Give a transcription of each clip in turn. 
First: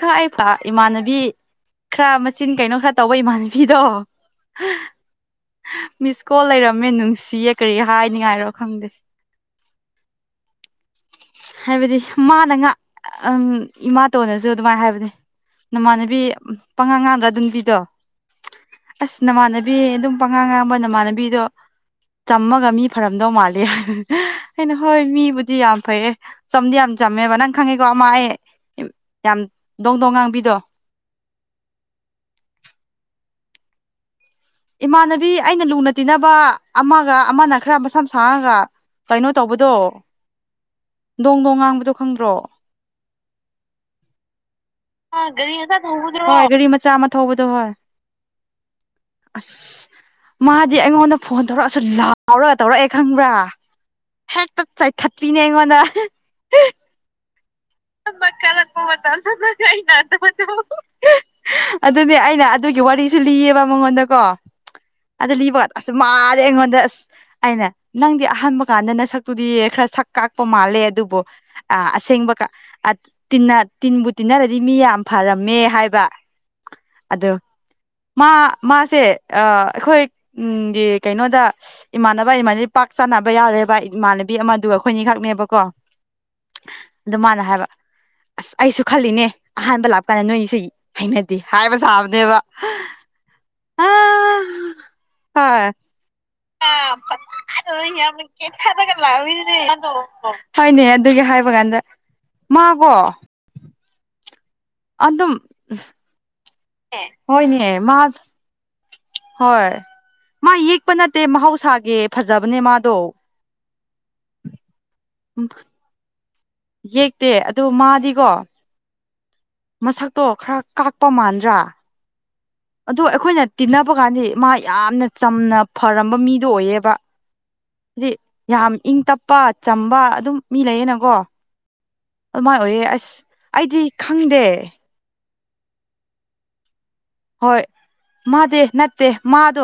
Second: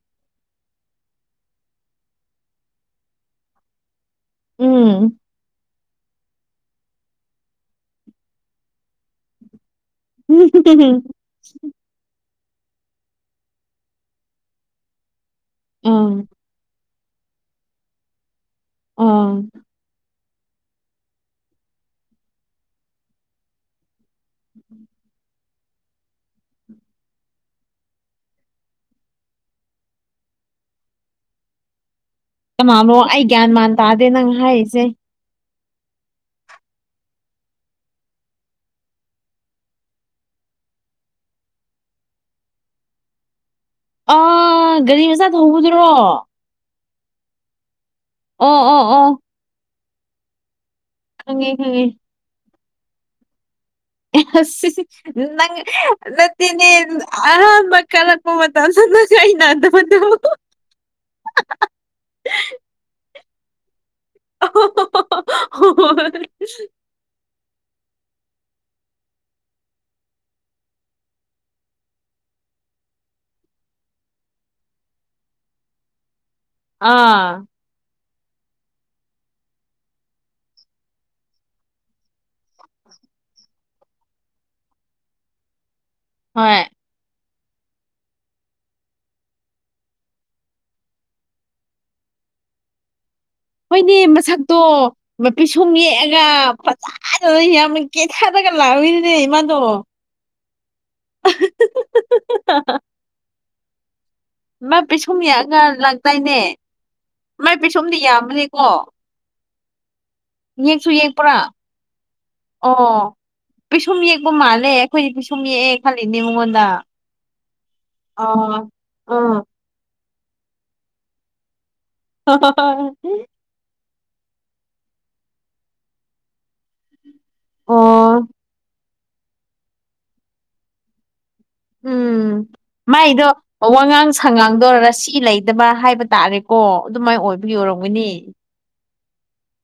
ꯈ ꯑꯦ ꯐꯥ ꯏꯃꯥꯟꯅꯕꯤ ꯈꯔ ꯃꯆꯤꯟ ꯀꯩꯅꯣ ꯈꯔ ꯇꯧꯕ ꯏꯃꯥꯟꯅꯕꯤꯗꯣ ꯎꯝ [unintelligible] ꯃꯤꯁ ꯀꯣꯜ ꯂꯩꯔꯝꯃꯦ ꯅꯨꯡꯁꯤꯌꯦ ꯀꯔꯤ ꯍꯥꯏꯅꯤꯉꯥꯏꯔꯣ ꯈꯪꯗꯦ [unintelligible] ꯍꯥꯏꯕꯗꯤ ꯃꯥꯅ ꯉꯥ ꯎꯝ ꯏꯃꯥ ꯇꯣꯟꯅꯁꯨ ꯑꯗꯨꯃꯥꯏꯅ ꯍꯥꯏꯕꯅꯦ ꯑꯥ ꯅꯃꯥꯟꯅꯕꯤ ꯄꯉꯥꯡ ꯉꯥꯡꯗ꯭ꯔꯥ ꯑꯗꯨ ꯅꯨꯄꯤꯗꯣ ꯑꯁ ꯑꯥ ꯅꯃꯥꯟꯅꯕꯤ ꯑꯗꯨꯝ ꯄꯉꯥꯡ ꯉꯥꯡꯕ ꯅꯃꯥꯟꯅꯕꯤꯗꯣ ꯆꯝꯃꯒ ꯃꯤ ꯐꯔꯝꯗꯧ ꯃꯥꯜꯂꯤ ꯑꯩꯅ ꯍꯣꯏ ꯃꯤꯕꯨꯗꯤ ꯌꯥꯝ ꯐꯩꯌꯦ ꯆꯝꯗꯤ ꯌꯥꯝ ꯆꯝꯃꯦꯕ ꯅꯪ ꯈꯪꯉꯤꯀꯣ ꯑꯃ ꯑꯩ ꯌꯥꯝ ꯗꯣꯡ ꯗꯣꯡ ꯉꯥꯡꯕꯤꯗꯣ ꯀꯅꯥꯅꯣ ꯑꯩ ꯒ꯭ꯌꯥꯟ ꯃꯥꯟ ꯇꯥꯗꯦ ꯅꯪ ꯍꯥꯏ ꯏꯃꯥꯟꯅꯕꯤ ꯑꯩꯅ ꯂꯨꯅ ꯇꯤꯟꯅꯕ ꯑꯃꯒ ꯑꯃꯅ ꯈꯔ ꯃꯁꯝ ꯁꯥꯡꯉꯒ ꯀꯩꯅꯣ ꯇꯧꯕꯗꯣ ꯗꯣꯡ ꯗꯣꯡ ꯉꯥꯡꯕꯗꯣ ꯈꯪꯗ꯭ꯔꯣ ꯑꯥ ꯒꯥꯔꯤ ꯃꯆꯥ ꯊꯧꯕꯗꯨꯔꯣ ꯍꯣꯢ ꯒꯥꯔꯤ ꯃꯆꯥ ꯑꯃ ꯊꯧꯕꯗꯣ ꯍꯣꯏ ꯑꯣ ꯑꯣ ꯑꯁ ꯃꯥꯗꯤ ꯑꯩꯉꯣꯟꯗ ꯐꯣꯟ ꯈꯪꯉꯦ ꯇꯧꯔꯛꯑꯁꯨ ꯈꯪꯉꯦ ꯂꯥꯎꯔꯒ ꯇꯧꯔꯛꯑꯦ ꯈꯪꯕ꯭ꯔꯥ ꯍꯦꯛꯇ [unintelligible] ꯆꯥꯏꯊꯠꯄꯤꯅꯦ ꯅꯪ ꯑꯩꯉꯣꯟꯗ ꯅꯠꯇꯦꯅꯦ ꯑꯍꯥꯟꯕ ꯀꯜꯂꯛꯄ ꯀꯂꯛꯄ ꯃꯇꯝꯁꯨꯅ ꯃꯇꯝꯗꯅ ꯑꯩꯅ ꯑꯗꯨꯗꯣ [unintelligible] ꯒꯤ ꯋꯥꯔꯤꯁꯨ ꯂꯤꯌꯦꯕ ꯃꯉꯣꯟꯗ ꯀꯣ ꯑꯗꯨ ꯂꯤꯕ ꯑꯁ ꯃꯥꯗꯤ ꯑꯩꯉꯣꯟꯗ ꯑꯁ ꯑꯩꯅ ꯅꯪꯗꯤ ꯑꯍꯥꯟꯕ ꯀꯥꯟꯗ ꯅꯁꯛꯇꯨꯗꯤ ꯈꯔ ꯁꯛ ꯀꯥꯛꯄ ꯃꯥꯜꯂꯦ ꯑꯗꯨꯕꯨ ꯑ ꯑꯁꯦꯡꯕꯀ ꯑ ꯇꯤꯟꯂ ꯇꯤꯟꯕꯨ ꯇꯤꯟꯅꯔꯗꯤ ꯃꯤ ꯌꯥꯝ ꯐꯔꯝꯃꯦ ꯍꯥꯏꯕ ꯑꯗꯨ ꯑꯥ ꯃꯥ ꯃꯥꯁꯦ ꯑꯥ ꯑꯩꯈꯣꯏꯒꯤ ꯀꯩꯅꯣꯗ ꯏꯃꯥꯟꯅꯕ ꯏꯃꯥꯟꯅ ꯄꯥꯛ ꯆꯥꯅꯕ ꯌꯥꯎꯔꯦꯕ ꯏꯃꯥꯟꯅꯕꯤ ꯑꯃꯗꯨ ꯑꯩꯈꯣꯏꯅꯤꯈꯛꯅꯦꯕꯀꯣ ꯍꯣꯏ ꯑꯗꯨ ꯃꯥꯅ ꯍꯥꯏꯕ ꯑꯁ ꯑꯩꯁꯨ ꯈꯜꯂꯤꯅꯦ ꯑꯍꯥꯟꯕ ꯂꯥꯞꯄ ꯀꯥꯟꯗ ꯅꯣꯏ [unintelligible] ꯑꯩꯅꯗꯤ ꯍꯥꯏꯕ ꯁꯥꯕꯅꯦꯕ ꯑ ꯍꯣꯏꯅꯦ ꯃꯁꯛꯇꯣ ꯍꯣꯏ ꯄꯤꯁꯨꯝ ꯌꯦꯛꯑꯒ ꯐꯖ ꯑ ꯍꯥꯏꯗꯅ ꯌꯥꯝꯅ ꯐꯖꯅ ꯀꯦꯊꯔꯒ ꯂꯥꯛ ꯑꯧꯋꯤꯅꯦ ꯃꯥꯗꯣ ꯍꯣꯢꯅꯦ ꯑꯗꯨꯒꯤ ꯍꯥꯏꯕ ꯀꯥꯟꯗ ꯃꯥꯀꯣ ꯃꯥ ꯄꯤꯁꯨꯝ ꯑꯗꯨꯝ ꯌꯦꯛꯑꯒ ꯂꯤꯛꯗꯥꯏꯅꯦ ꯃꯥꯏ ꯍꯣꯏꯅꯦ ꯃꯥ ꯄꯤꯁꯨꯝꯗꯤ ꯌꯥꯝꯕꯅꯦꯀꯣ ꯍꯣꯏ ꯃꯥ ꯌꯦꯛꯄ ꯅꯠꯇꯦ ꯌꯦꯛꯄ꯭ꯔꯥ ꯃꯍꯧꯁꯥꯒꯤ ꯐꯖꯕꯅꯦ ꯃꯥꯗꯣ ꯑꯣ ꯄꯤꯁꯨꯝ ꯌꯦꯛꯄ ꯃꯥꯜꯂꯦ ꯑꯩꯈꯣꯏꯗꯤ ꯄꯤꯁꯨꯝ ꯌꯦꯛꯑꯦ ꯈꯂꯤꯅꯦ ꯃꯉꯣꯟꯗ ꯌꯦꯛꯇꯦ ꯑꯗꯨ ꯑ ꯃꯥꯗꯤꯀꯣ ꯎ ꯃꯁꯛꯇꯣ ꯈꯔ ꯀꯥꯛꯄ ꯃꯥꯟꯗ꯭ꯔꯥ [unintelligible] ꯑꯗꯣ ꯑꯩꯈꯣꯏꯅ ꯇꯤꯟꯅꯕ ꯀꯥꯟꯗꯤ ꯃꯥ ꯌꯥꯝꯅ ꯆꯝꯅ ꯐꯔꯝꯕ ꯃꯤꯗꯣ ꯑꯣꯏꯌꯦꯕ ꯍꯥꯏꯗꯤ ꯑꯣ ꯌꯥꯝ ꯏꯪ ꯇꯞꯄ ꯆꯝꯕ ꯑꯗꯨꯝ ꯃꯤ ꯂꯩꯌꯦꯅꯀꯣ ꯎꯝ ꯑꯗꯨꯃꯥꯏ ꯑꯣꯏꯌꯦ ꯑꯁ ꯃꯥꯏꯗꯣ ꯑꯩꯗꯤ ꯋꯥꯉꯥꯡ ꯈꯪꯗꯦ ꯁꯉꯥꯡꯗꯣ ꯔꯁꯤ ꯂꯩꯇꯕ ꯍꯥꯏꯕ ꯇꯥꯔꯦꯀꯣ ꯑꯗꯨꯃꯥꯏ ꯑꯣꯏꯕꯒꯤ ꯍꯣꯏ ꯑꯣꯏꯔꯝꯒꯅꯤ ꯅꯠꯇꯦ ꯅꯠ ꯗꯦ ꯃꯥꯗꯣ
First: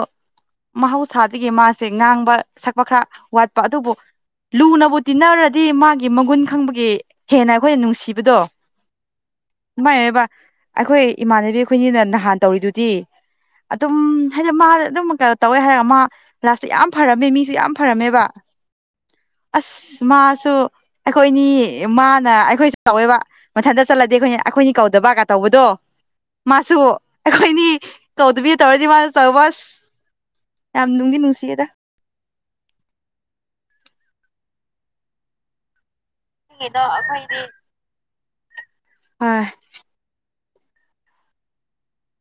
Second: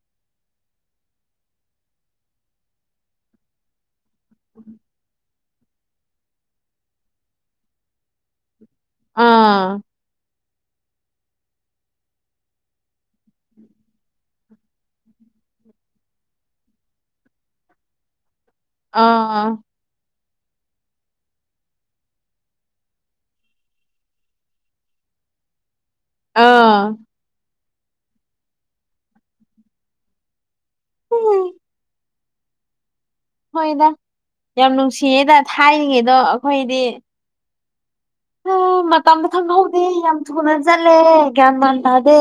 ꯃꯍꯧꯁꯥꯗꯒꯤ ꯃꯥꯁꯦ ꯉꯥꯡꯕ ꯁꯛꯄ ꯈꯔ ꯋꯥꯠꯄ ꯑꯗꯨꯕꯨ ꯂꯨꯅꯕꯨ ꯇꯤꯟꯅꯔꯗꯤ ꯃꯥꯒꯤ ꯃꯒꯨꯟ ꯈꯪꯕꯒꯤ ꯍꯦꯟꯅ ꯑꯩꯈꯣꯏꯅ ꯅꯨꯡꯁꯤꯕꯗꯣ ꯑꯥ ꯃꯥꯥꯏꯕ ꯑꯩꯈꯣꯏ ꯏꯃꯥꯟꯅꯕꯤ ꯑꯩꯈꯣꯏꯅꯤꯅ ꯅꯍꯥꯟ ꯇꯧꯔꯤꯗꯨꯗꯤ ꯑꯗꯨꯝ ꯍꯥꯏꯗꯤ ꯃꯥ ꯑꯗꯨꯝ ꯀꯩꯅꯣ ꯇꯧꯋꯦ ꯍꯥꯏꯔꯒ ꯃꯥ ꯔꯥꯁꯇꯥ ꯌꯥꯝ ꯐꯔꯝꯃꯦ ꯃꯤꯁꯨ ꯌꯥꯝ ꯐꯔꯝꯃꯦꯕ ꯑꯥ ꯑ ꯃꯥꯁꯨ ꯑꯩꯈꯣꯏꯅꯤ ꯃꯥꯅ ꯑꯩꯈꯣꯏꯁꯨ ꯇꯧꯋꯦꯕ ꯃꯊꯟꯇ ꯆꯠꯂꯗꯤ ꯑꯩꯈꯣꯏ ꯑꯩꯈꯣꯏꯅꯤ ꯀꯧꯗꯕꯒ ꯇꯧꯕꯗꯣ ꯑꯥ ꯃꯥꯁꯨ ꯑꯩꯈꯣꯏꯅꯤ ꯇꯧꯗꯕꯤ ꯇꯧꯔꯗꯤ ꯃꯥ ꯇꯧꯕꯁ ꯌꯥꯝ ꯅꯨꯡꯗꯤ ꯎꯝ ꯅꯨꯡꯁꯤꯌꯦꯗ ꯍꯣꯏꯗ ꯌꯥꯝ ꯅꯨꯡꯁꯤꯌꯦꯗ ꯊꯥꯏꯅꯉꯩꯗꯣ ꯉꯗꯣ ꯑꯩꯈꯣꯏꯗꯤ ꯃꯇꯝꯗ ꯍꯣꯏ ꯈꯪꯍꯧꯗꯦ ꯌꯥꯝ ꯊꯨꯅ ꯆꯠꯂꯦ ꯒ꯭ꯌꯥꯟ ꯃꯥꯟ ꯇꯥꯗꯦ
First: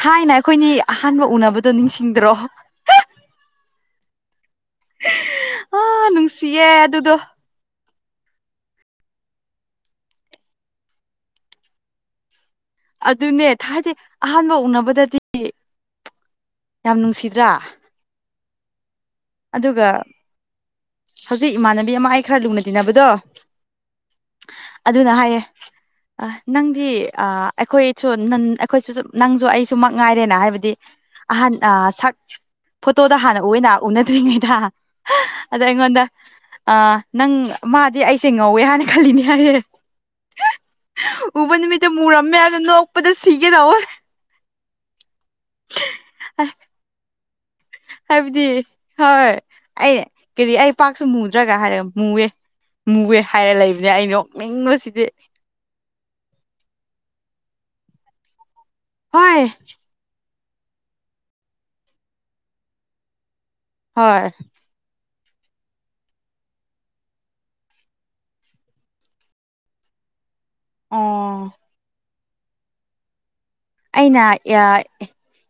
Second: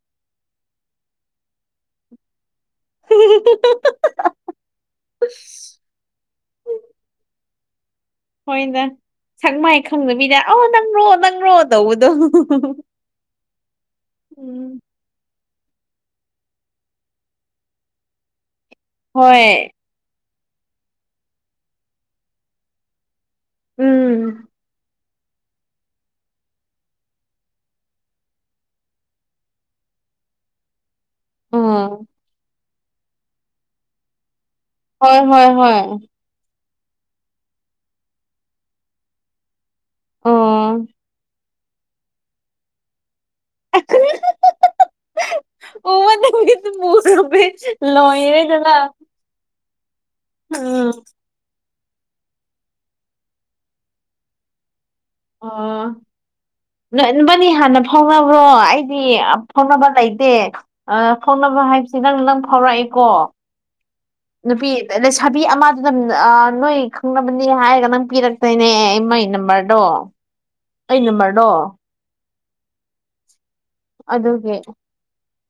ꯊꯥꯏꯅ ꯑꯩꯈꯣꯏꯅꯤ ꯑꯍꯥꯟꯕ ꯎꯅꯕꯗꯣ ꯅꯤꯡꯁꯤꯡꯗ꯭ꯔꯣ [inaudible] ꯑꯥ ꯅꯨꯡꯁꯤꯌꯦ ꯑꯗꯨꯗꯣ ꯍꯣꯏꯅ ꯁꯛ ꯃꯥꯏ ꯈꯪꯗꯕꯤꯗ ꯑ ꯅꯪꯔꯣ ꯅꯪꯔꯣ ꯇꯧꯕꯗꯣ ꯑꯗꯨꯅꯦ ꯍꯥꯏꯗꯤ ꯑꯍꯥꯟꯕ ꯎꯝ ꯎꯅꯕꯗꯗꯤ ꯌꯥꯝ ꯅꯨꯡꯁꯤꯗ꯭ꯔꯥ ꯍꯣꯏ ꯑꯗꯨꯒ ꯍꯧꯖꯤꯛ ꯏꯃꯥꯟꯅꯕꯤ ꯑꯃ ꯑꯩ ꯈꯔ ꯂꯨꯅ ꯇꯤꯟꯅꯕꯗꯣ ꯎꯝ ꯑꯗꯨꯅ ꯍꯥꯏꯌꯦ ꯑ ꯅꯪꯗꯤ ꯑ ꯑꯩꯈꯣꯏꯁꯨ ꯅ ꯑꯩꯈꯣꯏ ꯅꯪꯁꯨ ꯑꯩꯁꯨꯃꯛ ꯉꯥꯏꯔꯦꯅ ꯍꯥꯏꯕꯗꯤ ꯑꯍꯥꯟ ꯑ ꯁꯛ ꯐꯣꯇꯣꯗ ꯍꯥꯟꯅ ꯑꯣꯏꯅ ꯎꯅꯗ꯭ꯔꯤꯉꯩꯗ ꯍꯣꯏ ꯍꯣꯏ ꯑꯗꯥ ꯍꯣꯏ ꯑꯩꯉꯣꯟꯗ ꯑꯥ ꯅꯪ ꯃꯥꯗꯤ ꯑꯩꯁꯦ ꯉꯧꯋꯦ ꯍꯥꯏꯅ ꯈꯜꯂꯤꯅꯦ ꯍꯥꯏꯌꯦ ꯑꯣ ꯎꯕ ꯅꯨꯃꯤꯠꯇ ꯃꯨꯔꯝꯃꯦꯗ ꯅꯣꯛꯄꯗ ꯁꯤꯒꯦꯗꯧꯑ ꯑꯕ ꯑ ꯅꯨꯃꯤꯠꯇꯥ ꯃꯨꯔꯨꯃ° ꯍꯥꯏꯕꯗꯤ ꯂꯣꯏꯔꯦꯗꯅ ꯍꯣꯏ ꯑꯩ ꯀꯔꯤ ꯑꯩ ꯎꯝ ꯄꯥꯛꯁꯨ ꯃꯨꯗ꯭ꯔꯒ ꯍꯥꯏꯔꯒ ꯃꯨꯋꯦ ꯃꯨꯒꯦ ꯍꯥꯏꯔ ꯂꯩꯕꯅꯦ ꯑꯩꯅꯣꯛ ꯅꯤꯡꯉꯣꯕꯁꯤꯗꯤ ꯑꯣ ꯅꯣꯏꯕꯅꯤ ꯍꯥꯟꯅ ꯐꯥꯎꯅꯕ꯭ꯔꯣ ꯑꯩ ꯍꯣꯏ ꯐꯥꯎꯅꯕ ꯂꯩꯇꯦ ꯑꯥ ꯐꯥꯎꯅꯕ ꯍꯥꯏꯕꯁꯤ ꯅꯪ ꯅꯪ ꯐꯥꯎꯔꯛꯑꯦꯀꯣ ꯍꯣꯏ ꯅꯨꯄꯤ ꯂꯩꯁꯥꯕꯤ ꯑꯃꯗꯨꯗ ꯅꯣꯏ ꯈꯪꯅꯕꯅꯦ ꯍꯥꯏꯔꯒ ꯅꯪ ꯄꯤꯔꯛꯇꯣꯏꯅꯦ ꯃꯥꯏ ꯅꯝꯕꯔ ꯗꯣ ꯑꯩ ꯅꯝꯕꯔꯗꯣ ꯑꯣ ꯑꯩꯅ ꯑꯗꯨꯒꯤ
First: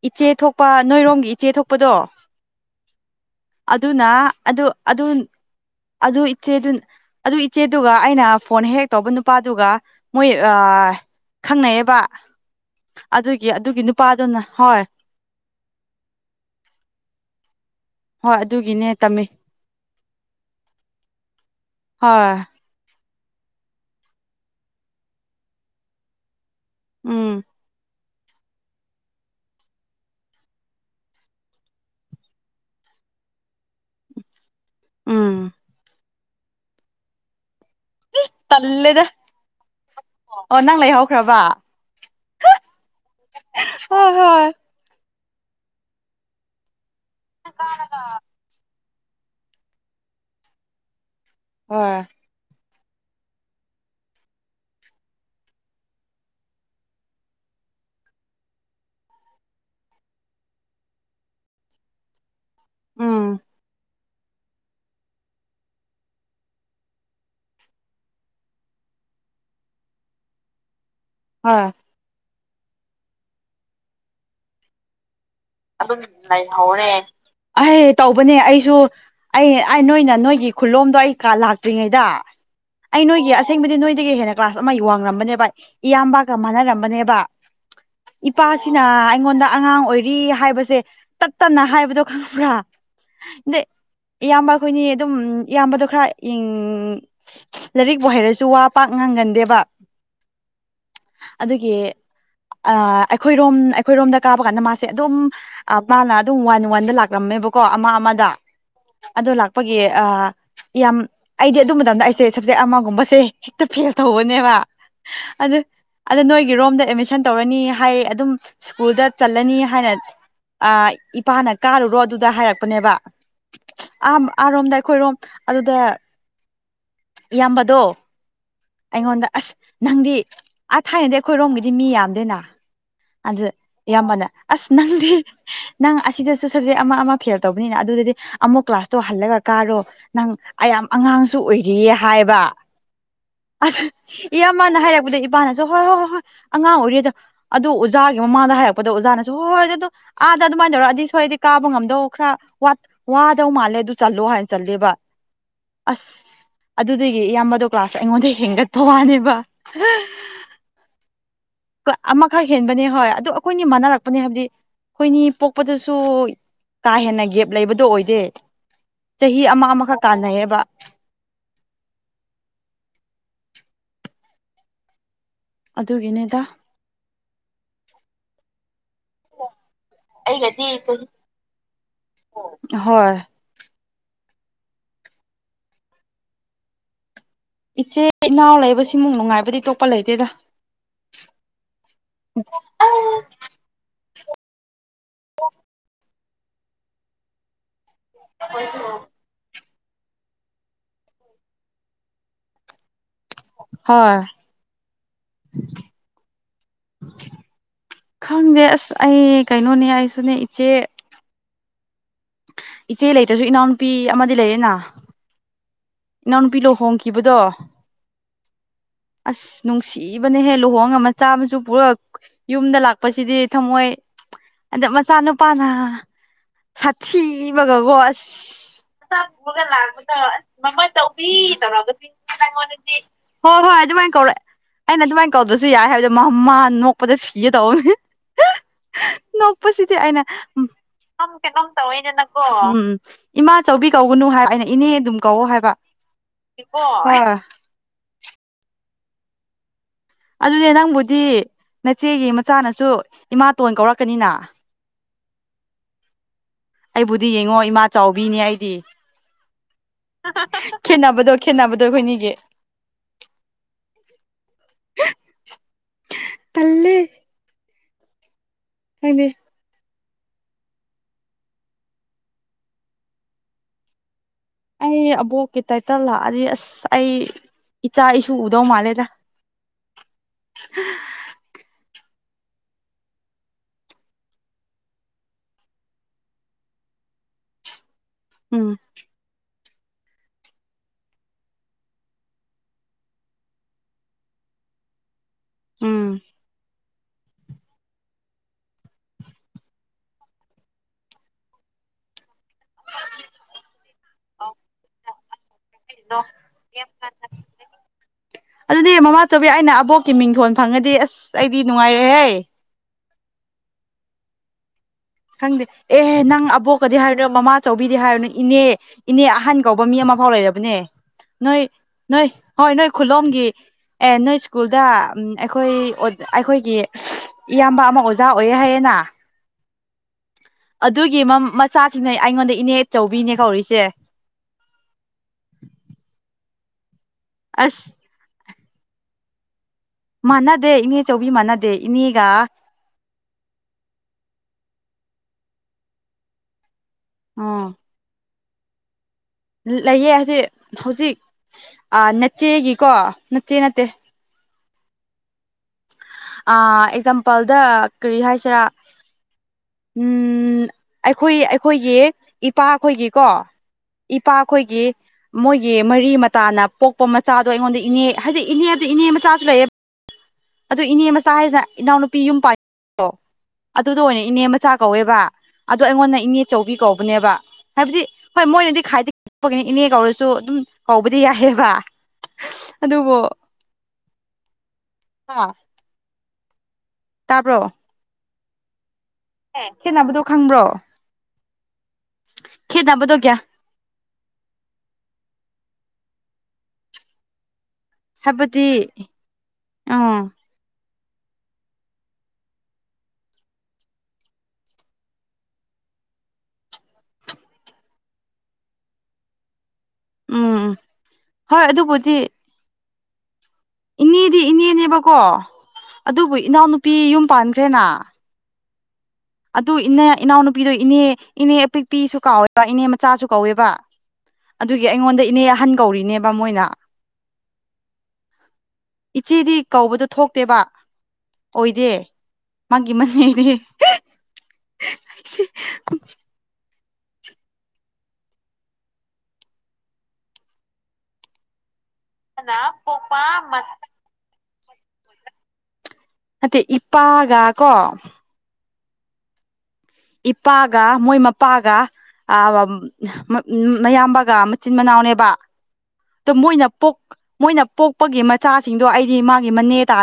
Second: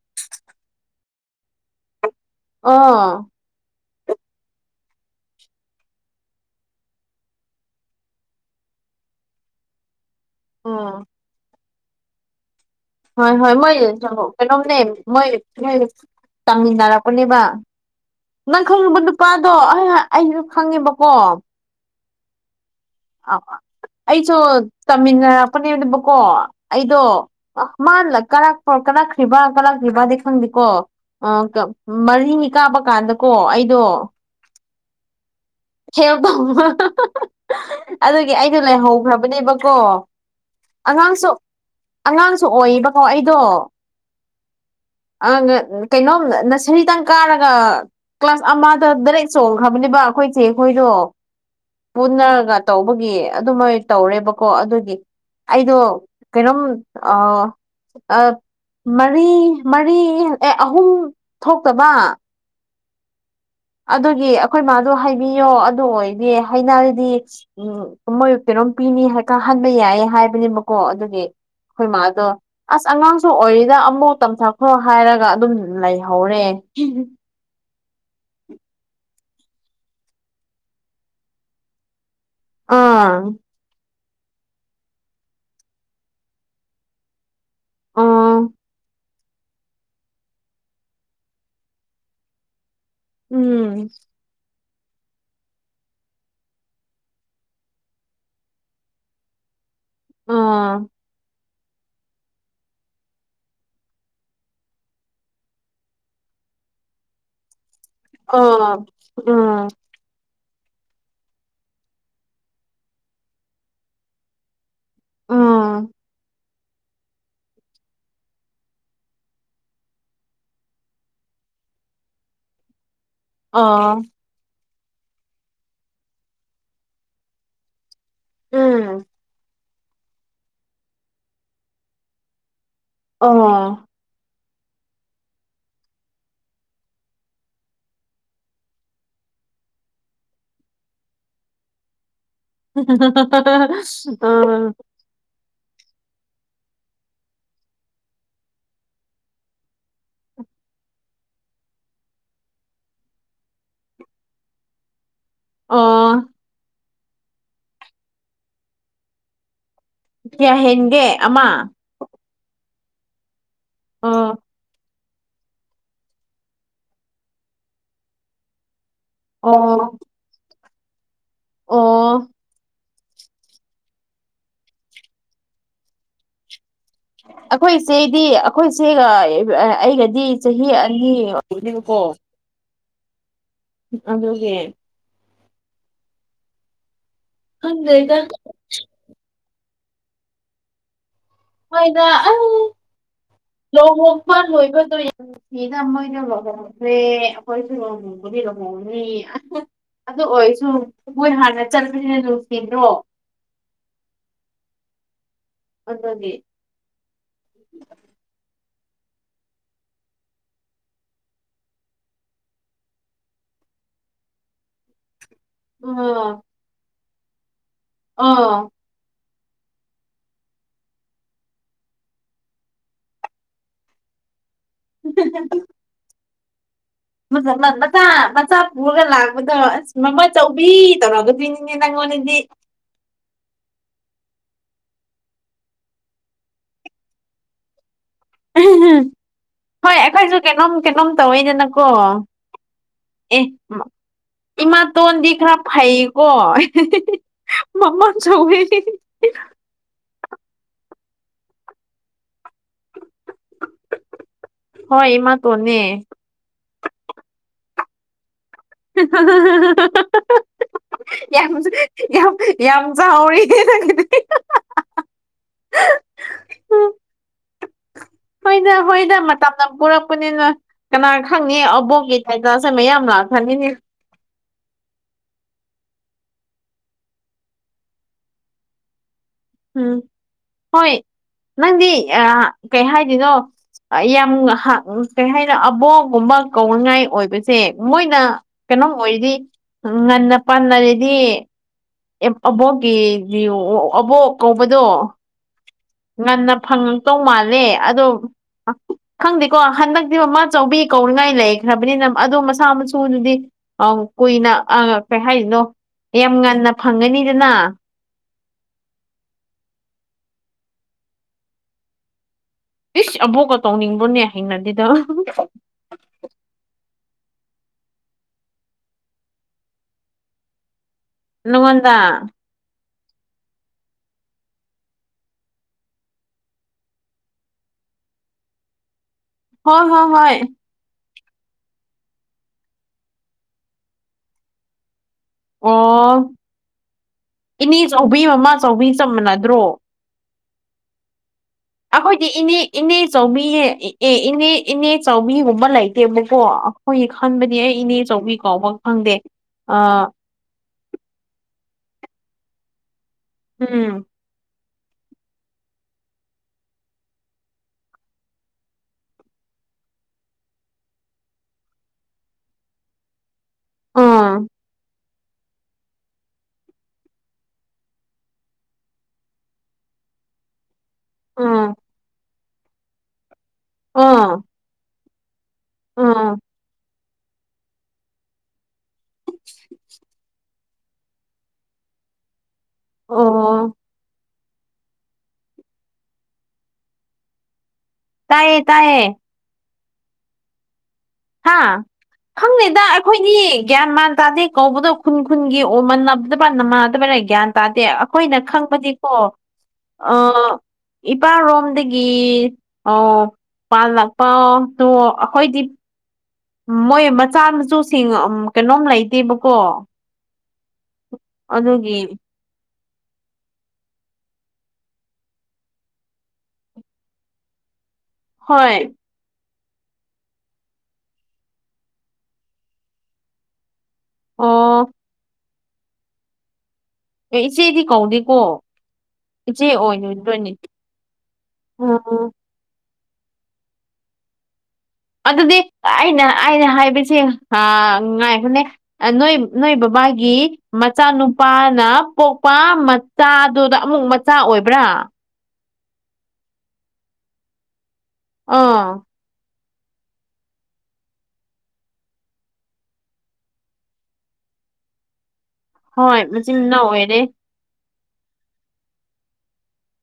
ꯏꯆꯦ ꯊꯣꯛꯄ ꯅꯣꯏꯔꯣꯝꯒꯤ ꯏꯆꯦ ꯊꯣꯛꯄꯗꯣ ꯑꯣ ꯑꯗꯨꯅ ꯑꯗꯨ ꯑꯗꯨ ꯑꯗꯨ ꯏꯆꯦꯗꯨ ꯑꯗꯨ ꯏꯆꯦꯗꯨꯒ ꯑꯩꯅ ꯐꯣꯟ ꯍꯦꯛ ꯇꯧꯕ ꯅꯨꯄꯥꯗꯨꯒ ꯃꯣꯏ ꯑꯥ ꯎꯝ ꯈꯪꯅꯩꯑꯌꯦꯕ ꯍꫭꯏ ꯍꫭꯏ ꯃꯣꯏ [inaudible] ꯍꯣꯏ ꯀꯩꯅꫭꯝꯅ° ꯃꯣꯏ ꯃꫭꯏ ꯇꯃꯤꯟꯅꯔꯛꯄꯅꯦꯕ ꯍꯣꯏ ꯅꯪ ꯑꯗꯨꯒꯤꯅꯦ ꯈꯪꯉꯨꯕ ꯇꯝꯃꯤ ꯅꯨꯄꯥ ꯗꫭ ꯑꯩ ꯑꯩꯁꯨ ꯈꯪꯉꯦꯕꯀꯣ ꯍꯣꯏ ꯑ ꯑꯩꯁꯨ ꯇꯝꯃꯤꯟꯅ ꯔꯛꯄꯅꯦꯕꯅꯦꯕꯀꯣ ꯑꯩꯗꯣ ꯎꯝ ꯑ ꯃꯥ ꯀꯄ ꯀꯥꯂꯛꯈ꯭ꯔꯤꯕ ꯀꯂꯛꯈ꯭ꯔꯤꯕꯗꯤ ꯈꯪꯗꯦꯀꯣ ꯑ ꯃꯔꯤꯅꯤ ꯀꯥꯞꯄ ꯀꯥꯟꯗꯀꯣ ꯑꯩꯗꯣ ꯑꯝ ꯍꯦꯜ ꯇꯧꯕ ꯑꯗꯨꯒꯤ ꯑꯩꯩꯗꫭ ꯇꯜꯂꯦꯗ ꯂꯩꯍꯧꯈ꯭ꯔꯕꯅꯦꯕꯀꯣ ꯑꯣ ꯅꯪ ꯑꯉꯥꯡꯁꯨ ꯂꯩꯍꯧꯈ꯭ꯔꯕ ꯑꯉꯥꯡꯁꯨ ꯑꯣꯏꯕꯀꯣ ꯑꯩꯗꯣ ꯍꯣꯏ ꯍꯣꯏ ꯑ ꯀꯩꯅꯣꯝ ꯅꯁꯔꯤꯗꯪ ꯀꯥꯔꯒ ꯀ꯭ꯂꯥꯁ ꯑꯃ [unintelligible] ꯗꯥꯔꯦꯛ ꯆꯣꯡꯈ꯭ꯔꯕꯅꯦꯕ ꯑꯩꯈꯣꯏꯆꯦ ꯈꯣꯏꯗꯣ ꯍꯣꯏ ꯄꯨꯟꯅꯔꯒ ꯇꯧꯕꯒꯤ ꯑꯗꯨꯃꯣꯏ ꯇꯧꯔꯦꯕꯀꯣ ꯑꯗꯨꯗꯤ ꯑꯩꯗꯣ ꯀꯩꯅꯣꯝ ꯑ ꯑ ꯃꯔꯤ ꯃꯔꯤ ꯑꯦ ꯑꯍꯨꯝ ꯊꯣꯛꯇꯕ ꯎꯝ ꯑꯗꯨꯒꯤ ꯑꯩꯈꯣꯏ ꯃꯥꯗꯣ ꯍꯥꯏꯕꯤꯌꯣ ꯑꯗꯨ ꯑꯣꯏꯔꯗꯤ ꯍꯥꯏꯅꯔꯗꯤ ꯎꯝ ꯃꯣꯏ ꯀꯩꯅꯣꯝ ꯄꯤꯅꯤ ꯀꯥꯍꯟꯕ ꯌꯥꯏꯌꯦ ꯍꯥꯏꯕꯅꯦꯕꯀꯣ ꯑꯗꯨꯒꯤ ꯍꯣꯏ ꯈꯣꯏ ꯃꯥ ꯑꯗꯣ ꯑꯁ ꯑꯉꯥꯡꯁꯨ ꯑꯣꯏꯔꯤꯗ ꯑꯃꯨꯛ ꯇꯝꯊꯈ꯭ꯔꯣ ꯍꯥꯏꯔꯒ ꯑꯗꯨꯝ ꯑꯗꯨꯝ ꯂꯩꯍꯧꯔꯦ ꯑꯩ ꯇꯧꯕꯅꯦ ꯑꯩꯁꯨ ꯑꯩ ꯑꯩ ꯅꯣꯏꯅ ꯅꯣꯏꯒꯤ ꯈꯨꯂꯣꯝꯗꯣ ꯑꯩ ꯂꯥꯛꯇ꯭ꯔꯤꯉꯩꯗ ꯑꯩ ꯑꯣ ꯅꯣꯏꯒꯤ ꯑꯁ ꯑꯁꯦꯡꯕꯗꯤ ꯅꯣꯏꯗꯒꯤ ꯍꯦꯟꯅ ꯀ꯭ꯂꯥꯁ ꯑꯃ ꯋꯥꯡꯉꯝꯕꯅꯦꯕ ꯏꯌꯥꯝꯕꯀ ꯃꯥꯟꯅꯔꯝꯕꯅꯦꯕ ꯏꯄꯥꯁꯤꯅ ꯑꯩꯉꯣꯟꯗ ꯑꯉꯥꯡ ꯑꯣꯏꯔꯤ ꯍꯥꯏꯕꯁꯦ ꯇꯠ ꯇꯅ ꯍꯥꯏꯕꯗꯣ ꯈꯪꯕ꯭ꯔꯥꯗꯦ ꯏꯌꯥꯝꯕ ꯑꯩꯈꯣꯏꯅꯤ ꯑꯗꯨꯝ ꯏꯌꯥꯝꯕꯗꯣ ꯈꯔ ꯌꯦ ꯂꯥꯏꯔꯤꯛꯄꯨ ꯍꯩꯔꯁꯨ ꯋꯥ ꯄꯥꯛ ꯉꯪꯒꯟꯗꯦꯕ ꯑ ꯑꯗꯨꯒꯤ ꯑ ꯑꯩꯈꯣꯏꯔꯣꯝ ꯑꯩꯈꯣꯏꯔꯣꯝꯗ ꯀꯥꯕ ꯀꯥꯟꯗ ꯃꯥꯁꯦ ꯑꯗꯨꯝ ꯑ ꯃꯥꯅ ꯑꯗꯨꯝ ꯋꯥꯟ ꯋꯥꯟꯗ ꯂꯥꯛꯂꯝꯃꯦꯕꯀꯣ ꯑꯃ ꯑꯃꯗ ꯑꯗꯣ ꯂꯥꯛꯄꯒꯤ ꯑ ꯌꯥꯝ ꯑꯩꯗꯤ ꯑꯗꯨ ꯃꯇꯝꯗ ꯑꯩꯁꯦ ꯁꯕꯖꯦꯛ ꯑꯃꯒꯨꯝꯕꯁꯦ ꯍꯦꯛꯇ ꯐꯦꯜ ꯇꯧꯕꯅꯦꯕ ꯑꯗ ꯑꯗ ꯅꯣꯏ ꯒꯤꯔꯣꯝꯗ ꯑꯦꯗꯃꯤꯁꯟ ꯇꯧꯔꯅꯤ ꯍꯥꯏ ꯑꯗꯨꯝ ꯁ꯭ꯀꯨꯜꯗ ꯆꯠꯂꯅꯤ ꯍꯥꯏꯅ ꯑ ꯏꯄꯥꯅ ꯀꯥꯔꯨꯔꯣ ꯑꯗꯨꯗ ꯍꯥꯏꯔꯛꯄꯅꯦꯕ ꯑꯥ ꯑꯥ ꯑꯥꯔꯣꯝꯗ ꯑꯩꯈꯣꯏꯔꯣꯝ ꯑꯗꯨꯗ ꯏꯌꯥꯝꯕꯗꯣ ꯑꯩꯉꯣꯟꯗ ꯑꯁ ꯅꯪꯗꯤ ꯑ ꯊꯥꯏꯅꯗꯤ ꯑꯩꯈꯣꯏꯔꯣꯝꯒꯤꯗꯤ ꯃꯤ ꯌꯥꯝꯗꯦꯅ ꯑꯗ ꯏꯌꯥꯝꯃꯅ ꯑꯁ ꯅꯪꯗꯤ ꯅꯪ ꯑꯁꯤꯗꯁꯨ ꯁꯞꯖꯦꯛ ꯑꯃ ꯑꯃ ꯐꯦꯜ ꯇꯧꯕꯅꯤꯅ ꯑꯗꯨꯗꯗꯤ ꯑꯃꯨꯛ ꯀ꯭ꯂꯥꯁꯇꯣ ꯍꯜꯂꯒ ꯀꯥꯔꯣ ꯅꯪ ꯑꯌꯥꯝ ꯑꯉꯥꯡꯁꯨ ꯑꯣꯏꯔꯤꯌꯦ ꯍꯥꯏꯕ ꯑꯗ ꯏꯌꯥꯝꯃꯅ ꯍꯥꯏꯔꯛꯄꯗ ꯏꯄꯥꯅꯁꯨ ꯍꯣꯏ ꯍꯣꯏ ꯍꯣꯏ ꯍꯣꯏ ꯑꯉꯥꯡ ꯑꯣꯏꯔꯤ ꯑꯗꯣ ꯑꯗꯨ ꯑꯣꯖꯥꯒꯤ ꯃꯃꯥꯡꯗ ꯍꯥꯏꯔꯛꯄꯗ ꯑꯣꯖꯥꯅꯁꯨ ꯍꯣꯏ ꯑꯗꯨ ꯑꯥꯗ ꯑꯗꯨꯃꯥꯏꯅ ꯇꯧꯔ ꯑꯗꯤ ꯁꯣꯏꯔꯗꯤ ꯀꯥꯕ ꯉꯝꯗꯧ ꯈꯔ ꯋꯥꯠ ꯋꯥꯗꯧ ꯃꯥꯜꯂꯦ ꯑꯗꯨ ꯆꯜꯂꯣ ꯍꯥꯏꯅ ꯆꯠꯂꯦꯕ ꯑꯁ ꯑꯗꯨꯗꯒꯤ ꯏꯌꯥꯝꯕꯗꯣ ꯀ꯭ꯂꯥꯁ ꯑꯩꯉꯣꯟꯗ ꯍꯦꯟꯒꯠꯄ ꯋꯥꯅꯦꯕ ꯀꯌꯥ ꯍꯦꯟꯒꯦ ꯑꯃ ꯑꯃꯈꯛ ꯍꯦꯟꯕꯅꯦ ꯍꯣꯏ ꯑꯗꯨ ꯑꯩꯈꯣꯏꯅꯤ ꯃꯥꯟꯅꯔꯛꯄꯅꯦ ꯑꯣ ꯍꯥꯏꯕꯗꯤ ꯑꯈꯣꯏꯅꯤ ꯄꯣꯛꯄꯗꯁꯨ ꯀꯥ ꯍꯦꯟꯅ ꯒꯦꯞ ꯂꯩꯕꯗꯣ ꯑꯣꯏꯗꯦ ꯆꯍꯤ ꯑꯃ ꯑꯣ ꯑꯃꯈꯛ ꯀꯥꯟꯅꯩꯌꯦꯕ ꯑꯣ ꯑꯗꯨꯒꯤꯅꯦꯗ ꯑꯩꯈꯣꯏ ꯏꯆꯦꯗꯤ ꯑꯩꯈꯣꯏ ꯏꯆꯦꯒ ꯑꯩꯒꯗꯤ ꯗꯤ ꯆꯍꯤ ꯑꯅꯤ ꯑꯣꯏꯕꯅꯦꯕꯀꯣ ꯀꯣ ꯍꯣꯏ ꯑꯗꯨꯒꯤ ꯏꯆꯦ ꯈꯪꯗꯦꯗ ꯏꯅꯥꯎ ꯂꯩꯕꯁꯤꯃꯨꯛ ꯅꯨꯡꯉꯥꯏꯕꯗꯤ ꯇꯣꯞꯄ ꯂꯩꯇꯦꯗ [unintelligible] ꯍꯣꯏꯗ ꯑꯪ ꯂꯣꯍꯣꯡ ꯍꯣꯡꯕ ꯂꯣꯏꯕꯗꯣ ꯌꯥꯝ ꯅꯨꯡꯁꯤꯗ ꯃꯣꯏꯗꯣ ꯂꯣꯍꯣꯡꯈ꯭ꯔꯦ ꯑꯈꯣꯏꯁꯨ [unintelligible] ꯂꯨꯗꯤ ꯂꯨꯍꯣꯡꯅꯤ [unintelligible] ꯑꯗꯨ ꯑꯣꯏꯔꯁꯨ ꯃꯣꯏ ꯍꯥꯟꯅ ꯆꯠ [unintelligible] ꯅꯨꯡꯁꯤꯗ꯭ꯔꯣ ꯍꯥ [unintelligible] ꯑꯗꯨꯒꯤ [unintelligible] ꯈꯪꯗꯦ ꯑꯁ ꯑꯩ ꯀꯩꯅꯣꯅꯦ ꯑꯩꯁꯨꯅꯦ ꯏꯆꯦ ꯏꯆꯦ ꯂꯩꯇ꯭ꯔꯁꯨ ꯏꯅꯥꯎꯅꯨꯄꯤ ꯑꯃꯗꯤ ꯂꯩꯔꯦꯅ ꯎꯝ ꯏꯅꯥꯎꯅꯨꯄꯤ ꯂꯨꯍꯣꯡꯈꯤꯕꯗꯣ ꯑꯥ ꯑꯁ ꯅꯨꯡꯁꯤꯕꯅꯦꯍꯦ ꯂꯨꯍꯣꯡꯉ ꯃꯆꯥ ꯃꯁꯨ ꯄꯨꯔꯛ [unintelligible] ꯌꯨꯝꯗ ꯂꯥꯛꯄꯁꯤꯗꯤ ꯊꯃꯣꯏ ꯑꯗ ꯃꯆꯥꯅꯨꯄꯥꯅ ꯃꯆꯥ ꯁꯥꯊꯤꯕꯒꯀꯣ ꯃꯆꯥ ꯑꯁ ꯄꯨꯔꯒ ꯃꯆꯥ ꯂꯥꯛꯄꯗꯣ ꯄꯨꯔꯒ ꯑꯁ ꯂꯥꯛꯄꯗꯣ ꯃꯃꯥ ꯑꯁ ꯆꯧꯕꯤ ꯃꯃꯥ ꯆꯧꯕꯤ ꯇꯧꯔꯒꯗꯣꯏꯅꯤꯅꯦ ꯇꯧꯔꯒ ꯅꯪꯉꯣꯟꯗꯗꯤ [unintelligible] ꯑꯩꯉꯣꯟꯗꯗꯤ ꯍꯣꯏ ꯍꯣꯏ ꯑꯗꯨꯃꯥꯏ ꯀꯧꯔꯛ ꯑꯩꯅ ꯑꯗꯨꯃꯥꯏ ꯀꯧꯗ꯭ꯔꯁꯨ ꯌꯥꯏ ꯍꯥꯏꯕꯁꯦ ꯃ ꯃꯥꯅ ꯅꯣꯛꯄꯗ ꯁꯤꯑꯦ ꯇꯧꯑ [unintelligible] [unintelligible] ꯅꯣꯛꯄꯁꯤꯗꯤ ꯍꯣꯏ ꯑꯩꯅ ꯑꯩꯈꯣꯏꯁꯨ ꯎꯝ ꯀꯩꯅꯣꯝ ꯀꯩꯅꯣꯝ ꯑꯪ ꯀꯩꯅꯣꯝ ꯇꯧꯋꯤꯗꯅꯀꯣ ꯇꯧꯋꯦꯅꯦ ꯅꯪꯀꯣ ꯎꯝ ꯏꯃꯥ ꯆꯧꯕꯤ ꯀꯧꯒꯅꯨ ꯍꯥꯏ ꯑꯩꯅ ꯏꯅꯦ ꯑꯗꯨꯝ ꯗꯤ ꯀꯧꯋꯣ ꯈꯔ ꯍꯥꯏꯕ ꯐꯩꯀꯣ [unintelligible] ꯍꯣꯏ ꯃꯃꯥ ꯆꯧꯕꯤꯗꯤ [unintelligible] ꯑꯗꯨꯅꯦ ꯅꯪꯕꯨꯗꯤ ꯅꯆꯦꯒꯤ ꯃꯆꯥꯅꯁꯨ ꯏꯃꯥꯇꯣꯟ ꯀꯧꯔꯛꯀꯅꯤꯅ ꯍꯣꯏ ꯏꯃꯥꯇꯣꯟꯅꯦ ꯑꯩꯕꯨꯗꯤ ꯌꯦꯡꯉꯣ ꯏꯃꯥ ꯆꯥꯎꯕꯤꯅꯦ ꯑꯩꯗꯤ [unintelligible] ꯈꯦꯠꯅꯕꯗꯣ [unintelligible] ꯌꯥꯝꯁꯨ ꯈꯦꯠꯅꯕꯗꯣ ꯑꯩꯈꯣꯏꯅꯤꯒꯤ ꯌꯥꯝ ꯌꯥꯝ ꯆꯥꯎꯔꯦ [unintelligible] [unintelligible] ꯇꯜꯂꯦ ꯍꯣꯏꯗ ꯍꯣꯏꯗ ꯈꯪꯗꯦ ꯃꯇꯞ ꯑꯥ ꯄꯨꯔꯛꯄꯅꯤꯅ ꯀꯅꯥ ꯈꯪꯅꯤ ꯑꯕꯣꯛꯀꯤ ꯀꯩꯅꯣꯁꯦ ꯃꯌꯥꯝ ꯂꯥꯛꯈ꯭ꯔꯅꯤꯅꯦ ꯑꯩ ꯑꯕꯣꯛꯀꯤ ꯇꯥꯏꯇꯜ ꯂꯥꯛꯑꯗꯤ ꯑꯁ ꯑꯩ ꯏꯆꯥ ꯏꯁꯨ ꯎꯗꯧ ꯃꯥꯜꯂꯦꯗ ꯎꯝ ꯍꯣꯏ ꯅꯪꯗꯤ ꯑꯥ ꯀꯩ ꯍꯥꯏꯗꯣꯏꯅꯣ ꯑ ꯌꯥꯝ ꯍꯥꯛ ꯀꯩ ꯍꯥꯏꯅ ꯑꯕꯣꯛꯒꯨꯝꯕ ꯀꯧꯅꯤꯡꯉꯥꯏ ꯑꯣꯏꯕꯁꯦ ꯃꯣꯏꯅ ꯎꯝ ꯀꯩꯅꯣꯝ ꯑꯣꯏꯔꯗꯤ ꯉꯟꯅ ꯄꯥꯟꯅꯔꯗꯤ ꯑꯦꯞ ꯑꯕꯣꯛꯀꯤ [unintelligible] ꯑꯕꯣꯛ ꯀꯧꯕꯗꯣ ꯎꯝ ꯉꯟꯅ ꯐꯪ [unintelligible] ꯇꯩ ꯃꯥꯜꯂꯦ ꯑꯗꯣ ꯑꯥ ꯈꯪꯗꯦꯀꯣ ꯍꯟꯗꯛꯇꯤ ꯃꯃꯥ ꯆꯧꯕꯤ ꯀꯧꯅꯤꯡꯉꯥꯏ ꯂꯩꯈ꯭ꯔꯕꯅꯤꯅ ꯑꯗꯨꯗꯣ ꯃꯁꯥ ꯃ [unintelligible] ꯊꯨꯗꯨꯗꯤ ꯑꯥ ꯀꯨꯏꯅ ꯑꯥ ꯀꯩ ꯍꯥꯏꯔꯤꯅꯣ ꯌꯥꯝ ꯉꯟꯅ ꯐꯪꯉꯅꯤꯗꯅ ꯑꯗꯨꯅꯦ ꯃꯃꯥ ꯆꯧꯕꯤ ꯑꯩꯅ ꯑꯕꯣꯛꯀꯤ ꯃꯤꯡꯊꯣꯟ ꯐꯪꯉꯗꯤ ꯑꯁ ꯑꯩꯗꯤ ꯅꯨꯡꯉꯥꯏꯔꯦꯍꯦ ꯏꯁ ꯑꯕꯣꯛꯀ ꯇꯧꯅꯤꯡꯕ꯭ꯔꯣꯅꯦ ꯍꯩꯅꯗꯦꯗ [unintelligible] ꯈꯪꯗꯦ ꯑꯦꯍꯦ ꯅꯪ ꯑꯕꯣꯛꯀꯗꯤ ꯍꯥꯏꯔꯨꯅꯣ ꯃꯃꯥ ꯆꯧꯕꯤꯗꯤ ꯍꯥꯏꯔꯨꯅꯨ ꯏꯅꯦ ꯏꯅꯦ ꯑꯍꯟ ꯀꯧꯕ ꯃꯤ ꯑꯃ ꯐꯧ ꯂꯩꯔꯕꯅꯦ ꯅꯣꯏ ꯅꯪꯉꯣꯟꯗ ꯅꯣꯏ ꯍꯣꯏ ꯅꯣꯏ ꯈꯨꯟꯂꯣꯝꯒꯤ ꯑꯦ ꯅꯣꯏ ꯁ꯭ꯀꯨꯜꯗ ꯎꯝ ꯑꯩꯈꯣꯏ ꯑꯣ ꯑꯩꯈꯣꯏꯒꯤ ꯁꯁ ꯏꯌꯥꯝꯕ ꯑꯃ ꯑꯣꯖꯥ ꯑꯣꯏꯌꯦ ꯍꯥꯏꯌꯦꯅꯥ ꯍꯣ ꯍꯣ ꯍꯣꯏ ꯑꯗꯨꯒꯤ ꯃꯥ ꯃꯆꯥꯁꯤꯡꯅꯦ ꯑꯩꯉꯣꯟꯗ ꯏꯅꯦ ꯆꯧꯕꯤꯅꯦ ꯀꯧꯔꯤꯁꯦ ꯑꯣ ꯏꯅꯦ ꯑꯁ ꯆꯧꯕꯤ ꯃꯃꯥ ꯆꯧꯕꯤ ꯆꯞ ꯃꯅꯗ꯭ꯔꯣ꯫ ꯃꯥꯟꯅꯗꯦ ꯏꯅꯦ ꯆꯧꯕꯤ ꯃꯥꯟꯅꯗꯦ ꯏ ꯑꯈꯣꯏꯗꯤ ꯏꯅꯦ ꯏꯅꯦ ꯆꯧꯃꯤ ꯑꯦ ꯏꯅꯦ ꯏꯅꯦ ꯆꯧꯕꯤꯒꯨꯝꯕ ꯂꯩꯇꯦꯕꯀꯣ ꯍꯣꯏꯌꯦ ꯈꯟꯕꯅꯤ ꯑꯥ ꯑꯩ ꯏꯅꯦ ꯆꯧꯕꯤ ꯀꯧꯕ ꯈꯪꯗꯦ ꯑ ꯂꯩꯌꯦ ꯍꯥꯏꯗꯤ ꯍꯧꯖꯤꯛ ꯑꯥ ꯅꯆꯦꯒꯤꯀꯣ ꯅꯆꯦ ꯅꯠꯇꯦ ꯎꯝ ꯑꯥ ꯑꯦꯛꯖꯥꯝꯄꯜꯗ ꯀꯔꯤ ꯍꯥꯏꯁꯦꯔꯥ ꯎꯝ ꯑꯩꯈꯣꯏ ꯑꯩꯈꯣꯏꯒꯤ ꯏꯄꯥ ꯈꯣꯏꯒꯤꯀꯣ꯫ ꯏꯄꯥ ꯑꯥ ꯈꯣꯏꯒꯤ ꯃꯣꯏꯒꯤ ꯃꯔꯤ ꯃꯇꯥꯅ ꯄꯣꯛꯄ ꯃꯆꯥꯗꯣ ꯑꯩꯉꯣꯟꯗ ꯏꯅꯦ ꯍꯥꯏꯗꯤ ꯏꯅꯦꯗꯤ ꯏꯅꯦ ꯃꯆꯥꯁꯨ ꯂꯩꯌꯦ ꯑꯗꯨ ꯏꯅꯦ ꯃꯆꯥ ꯍꯥꯏꯁꯤꯅ ꯑꯥ ꯏꯅꯥꯎꯅꯨꯄꯤ ꯌꯨꯝ ꯄꯥꯟ ꯗꯣ ꯑꯗꯨꯗꯣ ꯑꯣꯏꯅ ꯑꯥ ꯏꯅꯦ ꯃꯆꯥ ꯀꯧꯋꯦꯕ ꯑꯗꯨ ꯑꯩꯉꯣꯟꯗ ꯑꯥ ꯏꯅꯦꯆꯧꯕꯤ ꯀꯧꯕꯅꯦꯕ꯫ ꯍꯥꯏꯕꯗꯤ ꯍꯣꯏ ꯃꯣꯏꯅꯗꯤ ꯈꯥꯏꯗꯤꯛꯄꯒꯤꯅꯤ ꯏꯅꯦ ꯀꯧꯔꯁꯨ ꯑꯗꯨꯝ ꯀꯧꯕꯗꯤ ꯌꯥꯏꯌꯦꯕ꯫ ꯑꯗꯨꯕꯨ ꯑꯣ ꯍꯥꯥ ꯇꯥꯕ꯭ꯔꯣ ꯇꯥꯏꯌꯦ ꯇꯥꯏꯌꯦ ꯑꯦ ꯈꯦꯠꯅꯕꯗꯨ ꯈꯪꯕ꯭ꯔꯣ꯫ ꯍꯥ ꯈꯪꯗꯦꯗ ꯈꯦꯠꯅꯕꯗꯣ ꯑꯩꯈꯣꯏꯗꯤ ꯒ꯭ꯌꯥ ꯒ꯭ꯌꯥꯟ ꯃꯥꯟ ꯇꯥꯗꯦ ꯀꯧꯕꯗꯣ ꯈꯨꯟ ꯈꯨꯟꯒꯤ ꯑꯣꯏꯃꯟꯅꯗꯕꯅ ꯃꯥꯗꯕꯔꯦ ꯒ꯭ꯌꯥꯟ ꯇꯥꯗꯦ ꯑ ꯑꯈꯣꯏꯅ ꯍꯥꯏꯕꯗꯤ ꯈꯪꯕꯗꯤꯀꯣ ꯎꯝ ꯑꯥ ꯏꯄꯥꯔꯣꯝꯗꯒꯤ ꯑꯥ ꯄꯥꯜꯂꯛꯄꯇꯨ ꯑꯈꯣꯏꯗꯤ ꯃꯣꯏ ꯃꯆꯥ ꯃꯁꯆꯨꯁꯤꯡ ꯎꯝ ꯀꯩꯅꯣꯝ ꯂꯩꯇꯦꯕꯀꯣ꯫ ꯎꯝ ꯍꯣꯏ ꯑꯗꯨꯒꯤ ꯑꯗꯨꯕꯨꯗꯤ꯫ ꯏꯅꯦꯗꯤ ꯏꯅꯦꯅꯦꯕꯀꯣ ꯑꯗꯨꯕꯨ ꯏꯅꯥꯎꯅꯨꯄꯤ ꯌꯨꯝ ꯄꯥꯟꯈ꯭ꯔꯦꯅ꯫ ꯍꯣꯏ ꯑꯗꯨ ꯏꯅꯦ ꯏꯅꯥꯎꯅꯨꯄꯤꯗꯨ ꯏꯅꯦ ꯏꯅꯦ ꯑꯄꯤꯛꯄꯤꯁꯨ ꯀꯥꯎꯋꯦꯕ ꯏꯅꯦ ꯃꯆꯥꯁꯨ ꯀꯧꯋꯦꯕ꯫ ꯑꯗꯨꯒꯤ ꯑꯣ ꯑꯩꯉꯣꯟꯗ ꯏꯅꯦ ꯑꯍꯟ ꯀꯧꯔꯤꯅꯦꯕ ꯃꯣꯏꯅ꯫ ꯑꯦ ꯏꯆꯦꯗꯤ ꯀꯧꯗꯦꯀꯣ ꯏꯆꯦꯗꯤ ꯏꯆꯦ ꯀꯧꯕꯗꯣ ꯑꯣꯏꯔꯣꯏꯗ꯭ꯔꯣꯏꯅꯦ ꯫ ꯊꯣꯛꯇꯦꯕ ꯑꯣ ꯑꯣꯏꯗꯦ ꯑꯣ ꯃꯥꯒꯤ ꯃꯔꯤꯗꯤ ꯑꯗꯨꯗꯤ ꯑꯩꯅ ꯑꯩꯅ ꯍꯥꯏꯕꯁꯤꯡ ꯑꯥ ꯉꯥꯏꯈꯣꯅꯦ ꯑꯅꯣꯏ ꯅꯣꯏ ꯕꯕꯥꯒꯤ ꯃꯆꯥꯅꯨꯄꯥꯅ ꯄꯣꯛꯄ ꯃꯆꯥꯗꯨꯗ ꯑꯃꯨꯛ ꯃꯆꯥ ꯑꯣꯏꯕ꯭ꯔꯥ꯫ ꯅꯠꯇꯦ ꯏꯄꯥꯒ ꯀꯣ꯫ ꯑꯥ ꯏꯄꯥꯒ ꯃꯣꯏ ꯃꯄꯥꯒ꯫ ꯑꯥ ꯃꯌꯥꯝꯕꯒ ꯃꯆꯤꯟ ꯃꯅꯥꯎꯅꯦꯕ꯫ ꯍꯣꯏ ꯇꯨ ꯃꯆꯤꯟ ꯃꯣꯏꯅ ꯃꯅꯥꯎ ꯄꯣꯛ ꯑꯣꯏꯔꯦ ꯃꯣꯏꯅ ꯄꯣꯛꯄꯒꯤ ꯃꯆꯥꯁꯤꯡꯗꯨ ꯑꯩꯗꯤ ꯃꯥꯒꯤ ꯃꯅꯦ ꯇꯥꯔ